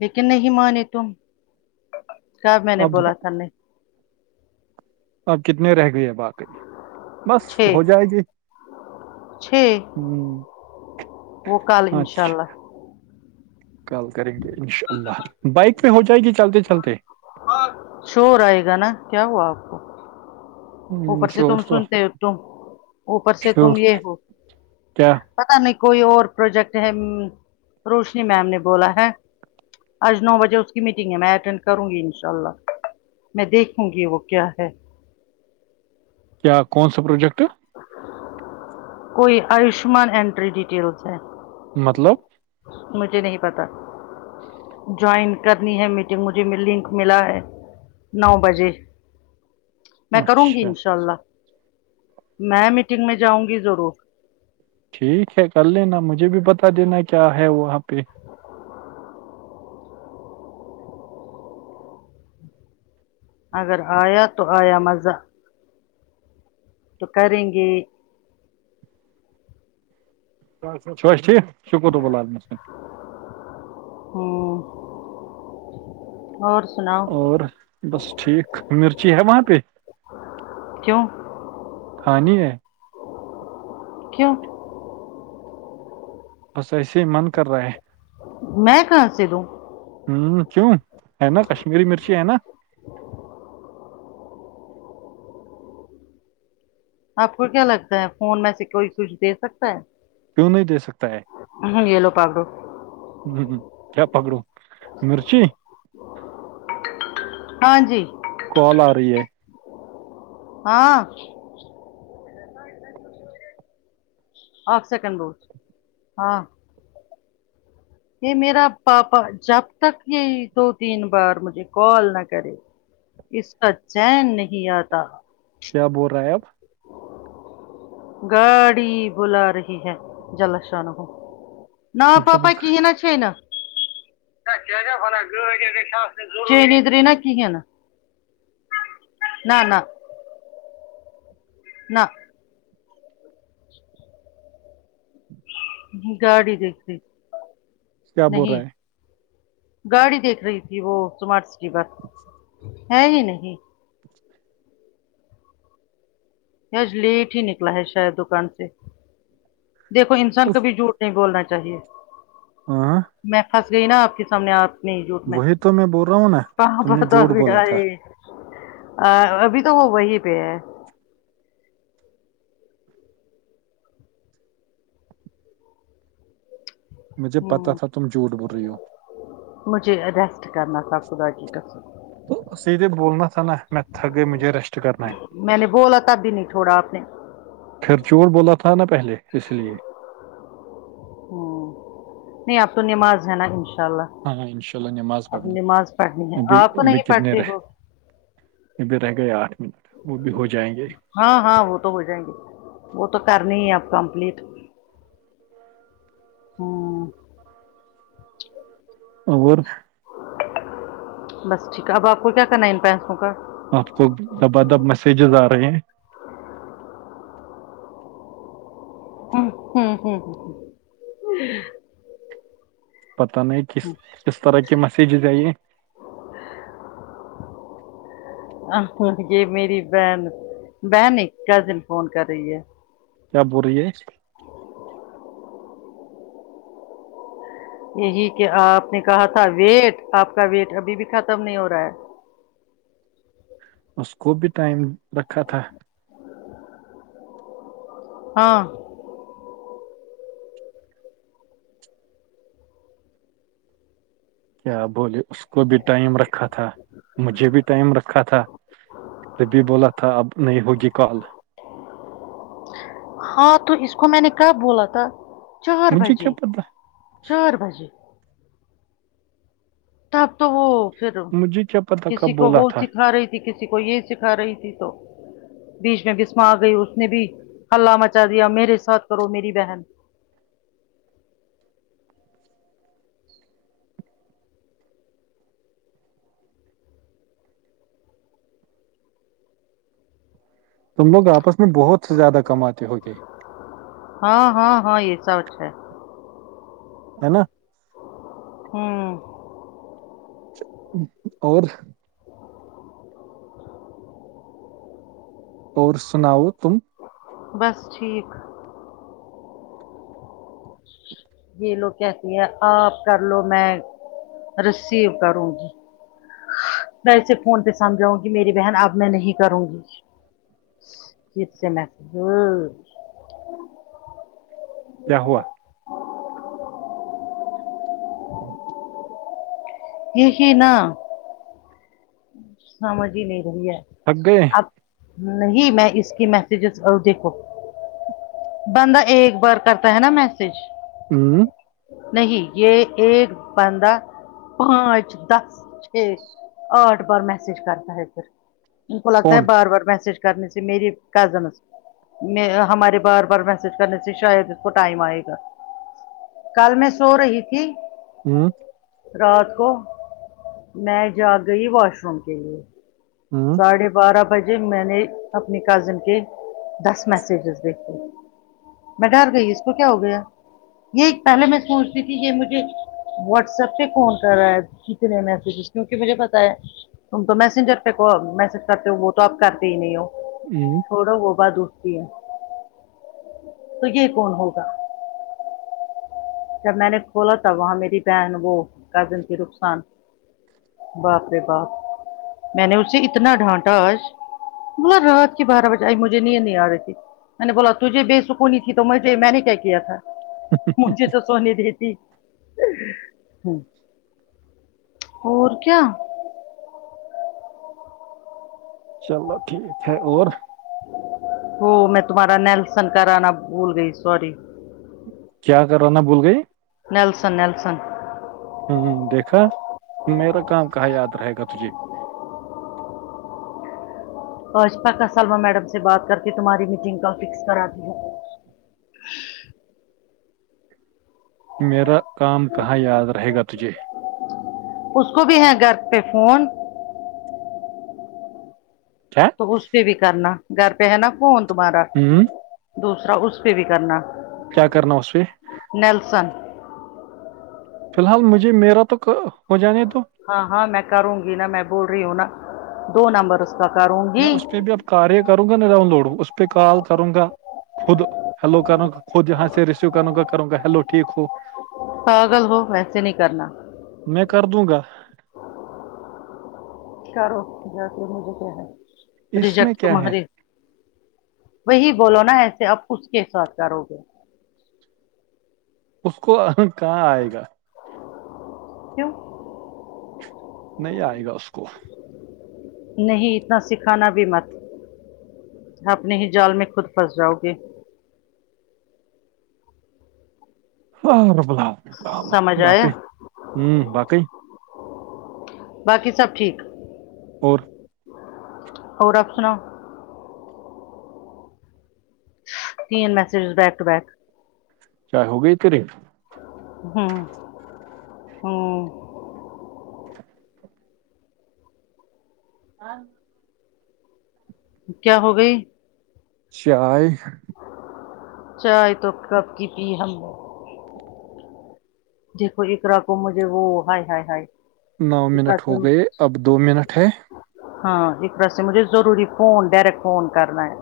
لیکن نہیں مانے تم کل میں نے اب بولا تھا نہیں کتنے رہ گئے ہیں باقی بس چھ ہو جائے گی چھ ہ وہ کل انشاء اچھا اللہ کال کریں گے انشاء اللہ بائک میں ہو جائے گی چلتے چلتے شور آئے گا نا کیا ہوا آپ کو ہ اوپر سے شور تم تو سنتے ہو تم اوپر سے تم شور یہ ہو کیا پتا نہیں کوئی اور پروجیکٹ ہے امم روشنی میم نے بولا ہے آج نو بجے اس کی میٹنگ ہے میں اٹینڈ کروں گی انشاء اللہ میں دیکھوں گی وہ کیا ہے کیا کون سا پروجیکٹ کوئی آیوشمان اینٹری ڈیٹیلس ہے مطلب مجھے نہیں پتہ جوائن کرنی ہے میٹنگ مجھے م لنک ملا ہے نو بجے میں کروں گی اچھا ان شاء اللہ میں میٹنگ میں جاؤں گی ضرور ٹھیک ہے کر لینا مجھے بھی بتا دینا کیا ہے وہاں پہ اگر آیا تو آیا مزہ تو کریں گے ٹھیک شکر رب [unintelligible] ہوں اور سناو اور بس ٹھیک مرچی ہے وہاں پہ کیوں کھانی ہے کیوں بس ایسے ہی من کر رہا ہے میں کہا ں سے دوں ہوں کیوں ہے نا کشمیری مرچی ہے نا آپ کو کیا لگتا ہے فون میں سے کوئی کچھ دے سکتا ہے کیوں نہیں دے سکتا ہے ہوں یہ لو پکڑو ہوں ہوں کیا پکڑوں مرچی ہاں جی کال آ رہی ہے ہاں [unintelligible] آپ سیکنڈ روج ہاں یہ میرا پاپا جب تک یہی دو تین بار مجھے کال نہ کرے اس کا چین نہیں آتا کیا بول رہا ہے اب گاڑی بلا رہی ہے جل شان ہو نا جب پاپا کی یہ نا چھینا [unintelligible] نہ نہ نہ گاڑی دیکھتی کیا بول نہیں رہا ہے گاڑی دیکھ رہی تھی وہ سمارٹ سٹی پر ہے ہی نہیں یہ آج لیٹ ہی نکلا ہے شاید دکان سے دیکھو انسان اف، کبھی جھوٹ نہیں بولنا چاہیے ہاں میں پھنس گئی نا آپ کے سامنے آپ نے جوٹ میں وہی تو بول رہا ہوں نا کہاں تم نے پتا جھوٹ ب بولا تھا ہے ا ابھی تو وہ وہی پہ ہے مجھے پتہ ہم، تھا تم جھوٹ بول رہی ہو مجھے ریسٹ کرنا تھا خدا کی قسم تو سیدھے بولنا تھا نا میں تھک گئ مجھے ریسٹ کرنا ہے میں نے بولا تب بھی نہیں چھوڑا آپ نے پھر چور بولا تھا نا پہلے اس لیے ہ نہیں اب تو نماز ہے نا انشاء اللہ ہاں ہاں انشاء اللہ نماز پڑھنا پڑھنی ہے ابھی آپ ابھی نہیں کتنے پڑھتے رہ ہو ا بھی رہ گئے آٹھ وہ بھی ہو جائیں گے ہاں ہاں وہ تو ہو جائیں گے وہ تو کرنے ہی ہے اب کمپلیٹ ہو ں اور بس ٹھیک ہے اب آپ کو کیا کرنا ہے ان پینسوں کا اب تو دبادب میسجز آ رہے ہیں ہ ہوں ہوں ہ پتہ نہیں کس کس طرح کے میسیجز آئی ہیں یہ میری بہن بہن نہیں کزن فون کر رہی ہے کیا بور رہی ہے یہی کہ آپ نے کہا تھا ویٹ آپ کا ویٹ ابھی بھی ختم نہیں ہو رہا ہے اس کو بھی ٹائم رکھا تھا ہاں کیا بولے اس کو بھی ٹائم رکھا تھا مجھے بھی ٹائم رکھا تھا تبھی بولا تھا اب نہیں ہوگی کال ہاں تو اس کو میں نے کب بولا تھا چار مجھے کیا بجے پتا چار بجے تب تو وہ پھر مجھے کیا پتا کب کسی کو بولا وہ تھا سکھا رہی تھی یہ کسی کو یہ سکھا رہی تھی تو بیچ میں بسما آ گئی اس نے بھی ہلہ مچا دیا میرے ساتھ کرو میری بہن تم لوگ آپس میں بہت سے زیادہ کماتتے ہو گے ہاں ہاں ہاں یہ سچ ہے ہے نا ہوں اور اور سناؤ تم بس ٹھیک یہ لوگ کہتی ہیں آپ کر لو میں رسیو کروں گی میں اسے فون پہ سمجھاؤں گی میری بہن اب میں نہیں کروں گی پھر سے میں کیا ہوا یہی نہ سمج ہی نہیں رہی ہے تھک گئے اب نہیں میں اس کی میسجز اور دیکھو بندہ ایک بار کرتا ہے نا میسج وں نہیں یہ ایک بندہ پانچ دس چھ آٹھ بار میسج کرتا ہے پھر ان کو لگتا ہے کون بار بار میسج کرنے سے میری کزنس میں ہمارے بار بار میسج کرنے سے شاید اس کو ٹائم آئے گا کل میں سو رہی تھی ہوں رات کو میں جاگ گئی واش روم کے لیے ہوں ساڑھے بارہ بجے میں نے اپنی کزن کے دس میسجز دیکھے میں ڈر گئی اس کو کیا ہو گیا یہ پہلے میں سوچتی تھی یہ مجھے واٹس ایپ پہ فون کر رہا ہے کتنے میسجز کیونکہ مجھے پتا ہے تم تو میسنجر میرے کو میسج کرتے ہو وہ تو آپ کرتے ہی نہیں ہو وں تھوڑا وہ بعد اٹھتی ہے تو یہ کون ہوگا جب میں نے کھولا تھا وہاں میری بہن وہ کزن کی رخصار باپ رے باپ میں نے اسے اتنا ڈھانٹا آج بولا رات کی بارہ بجے آئی مجھے نیند نہیں آ رہی تھی میں نے بولا تجھے بےسکونی تھی تو مجے میں نے کیا کیا تھا مجھے تو سونے دیتی اور کیا چلو ٹھیک ہے اور وہ میں تمہارا نیلسن کرانا بھول گئی سوری کیا کرانا بھول گئی نیلسن نیلسن ہوں دیکھا میرا کام کہاں یاد رہے گا تجھے آج پکا سلمی میڈم سے بات کر کے تمہاری میٹنگ کا فکس کراتی ہوں میرا کام کہاں یاد رہے گا تجھے اس کو بھی ہے گھر پہ فون کیا تو اس پہ بھی کرنا گھر پہ ہے نا فون تمہارا ہ دوسرا اس پہ بھی کرنا کیا کرنا اسے نیلسن فی الحال مجھے میرا تو ک ہو جانے دو ہاں ہاں میں کروں گی نا میں بول رہی ہوں نا دو نمبرس پکاروں میں اس پہ بھی اب کاریہ کروں گا نہ ڈاؤن لوڈ اس پہ کال کروں گا خود ہیلو کرو خود یہاں سے ریسیو کروں گا کروں گا ہیلو ٹھیک ہو پاگل ہو ویسے نہیں کرنا میں کر دوں گا کرو جا کے مجھے کیا ہے اس میں ریجیکٹ کیا ہے تمہارے وہی بولو نا ایسے اب اس کے ساتھ کرو گے اس کو اہن کہاں آئے گا کیوں نہیں آئے گا اس کو نہیں اتنا سیکھانا بھی مت اپنے ہی جال میں خود پھنس جاؤ گے ہ ر بلام رام سمجھ آیا باقی ہوں باقی [unintelligible] باقی سب ٹھیک اور اور آپ سناؤ یہ میسج بیک ٹو بیک چاہے ہو گئی تیری ہوں ہوں ہاں کیا ہوگئی چائے چائے تو کپ کی پی ہم نے دیکھو اقرا کو مجھے وہ ہائے ہائے ہائے نو اقرا منٹ ہو سے گئے اب دو منٹ ہے ہاں ایک طرح سے مجھے ضروری فون ڈائریکٹ فون کرنا ہے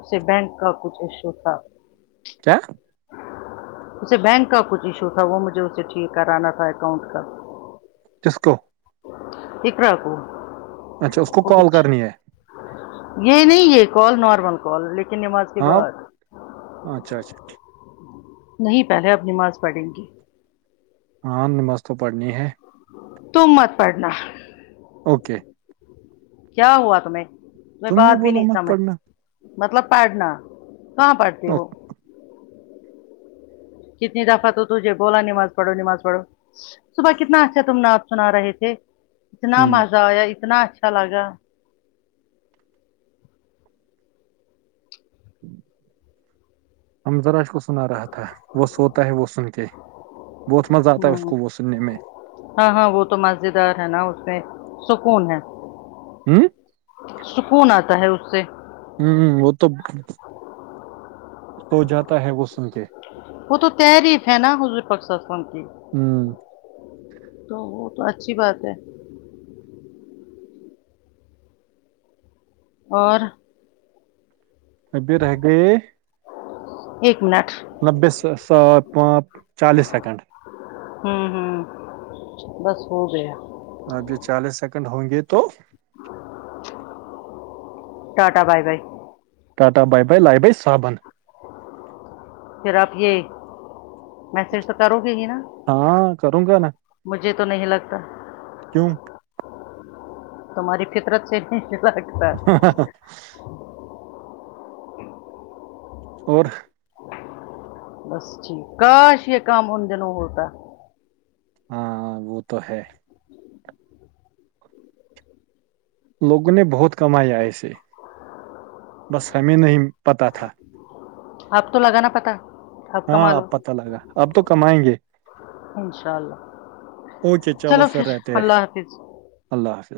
اسے بینک کا کچھ ایشو تھا پچ ہ کیا اسے بینک کا کچھ ایشو تھا وہ م جو اسے ٹھیک کرانا تھا اکاؤنٹ کا کس کو اقرا کو اچھا اس کو وہ کال بچ کرنی ہے یہ نہیں یہ کال نارمل کال لیکن نماز کے ہاں بعد اچھا اچھا ٹھیک نہیں پہلے اب نماز پڑھیں گی ہاں نماز تو پڑھنی ہے تم مت پڑھنا اوکے کیا ہوا تمہیں میں تم نے بات بھی بولا نہیں مت سمجھ پڑھنا مطلب پڑھنا کہاں پڑھتی اوہ، ہو کتنی دفعہ تو تجھے بولا نماز پڑھو نماز پڑھو صبح کتنا اچھا تم نعت سنا رہے تھے اتنا ہم مزہ آیا اتنا اچھا لگا ہم ذرا اس کو س سنا رہا تھا وہ سوتا ہے وہ سن کے بہت مزہ آتا ہے اس ہوں کو وہ سننے میں ہاں ہاں وہ تو مزیدار ہے نا اس میں سکون ہے ہوں سکون آتا ہے اس سے ہوں وہ تو سو جاتا ہے وہ سن کے وہ تو تحریف ہے نا حضو ر صلح اللہ وسلم کی ہم، تو وہ تو اچھی بات ہے اور تے رہ گۓ ایک منٹ نوے سا سات پانچ چالیس سیکنڈ ہوں ہوں بس ہو گیا ابھی چالیس سیکنڈ ہوں گے تو ٹا ٹا bye bye Tata bye bye لائی بائی صابن پھر اب یہ میسج تو کروں گی ہی نا ہاں کروں گا نا مجھے تو نہیں لگتا کیوں تمہاری فطرت سے بھی جدا ہاں ہاں ہاں اور بس ٹھیک کاش یہ کام ان دنوں ہوتا ہاں وہ تو ہے لوگوں نے بہت کمایا ایسے بس ہمیں نہیں پتا تھا اب تو لگا نا پتا ہاں اب پتا لگا اب تو کمائیں گے انشاء اللہ اوکے چلو پھر فر رہتے اللہ حافظ اللہ حافظ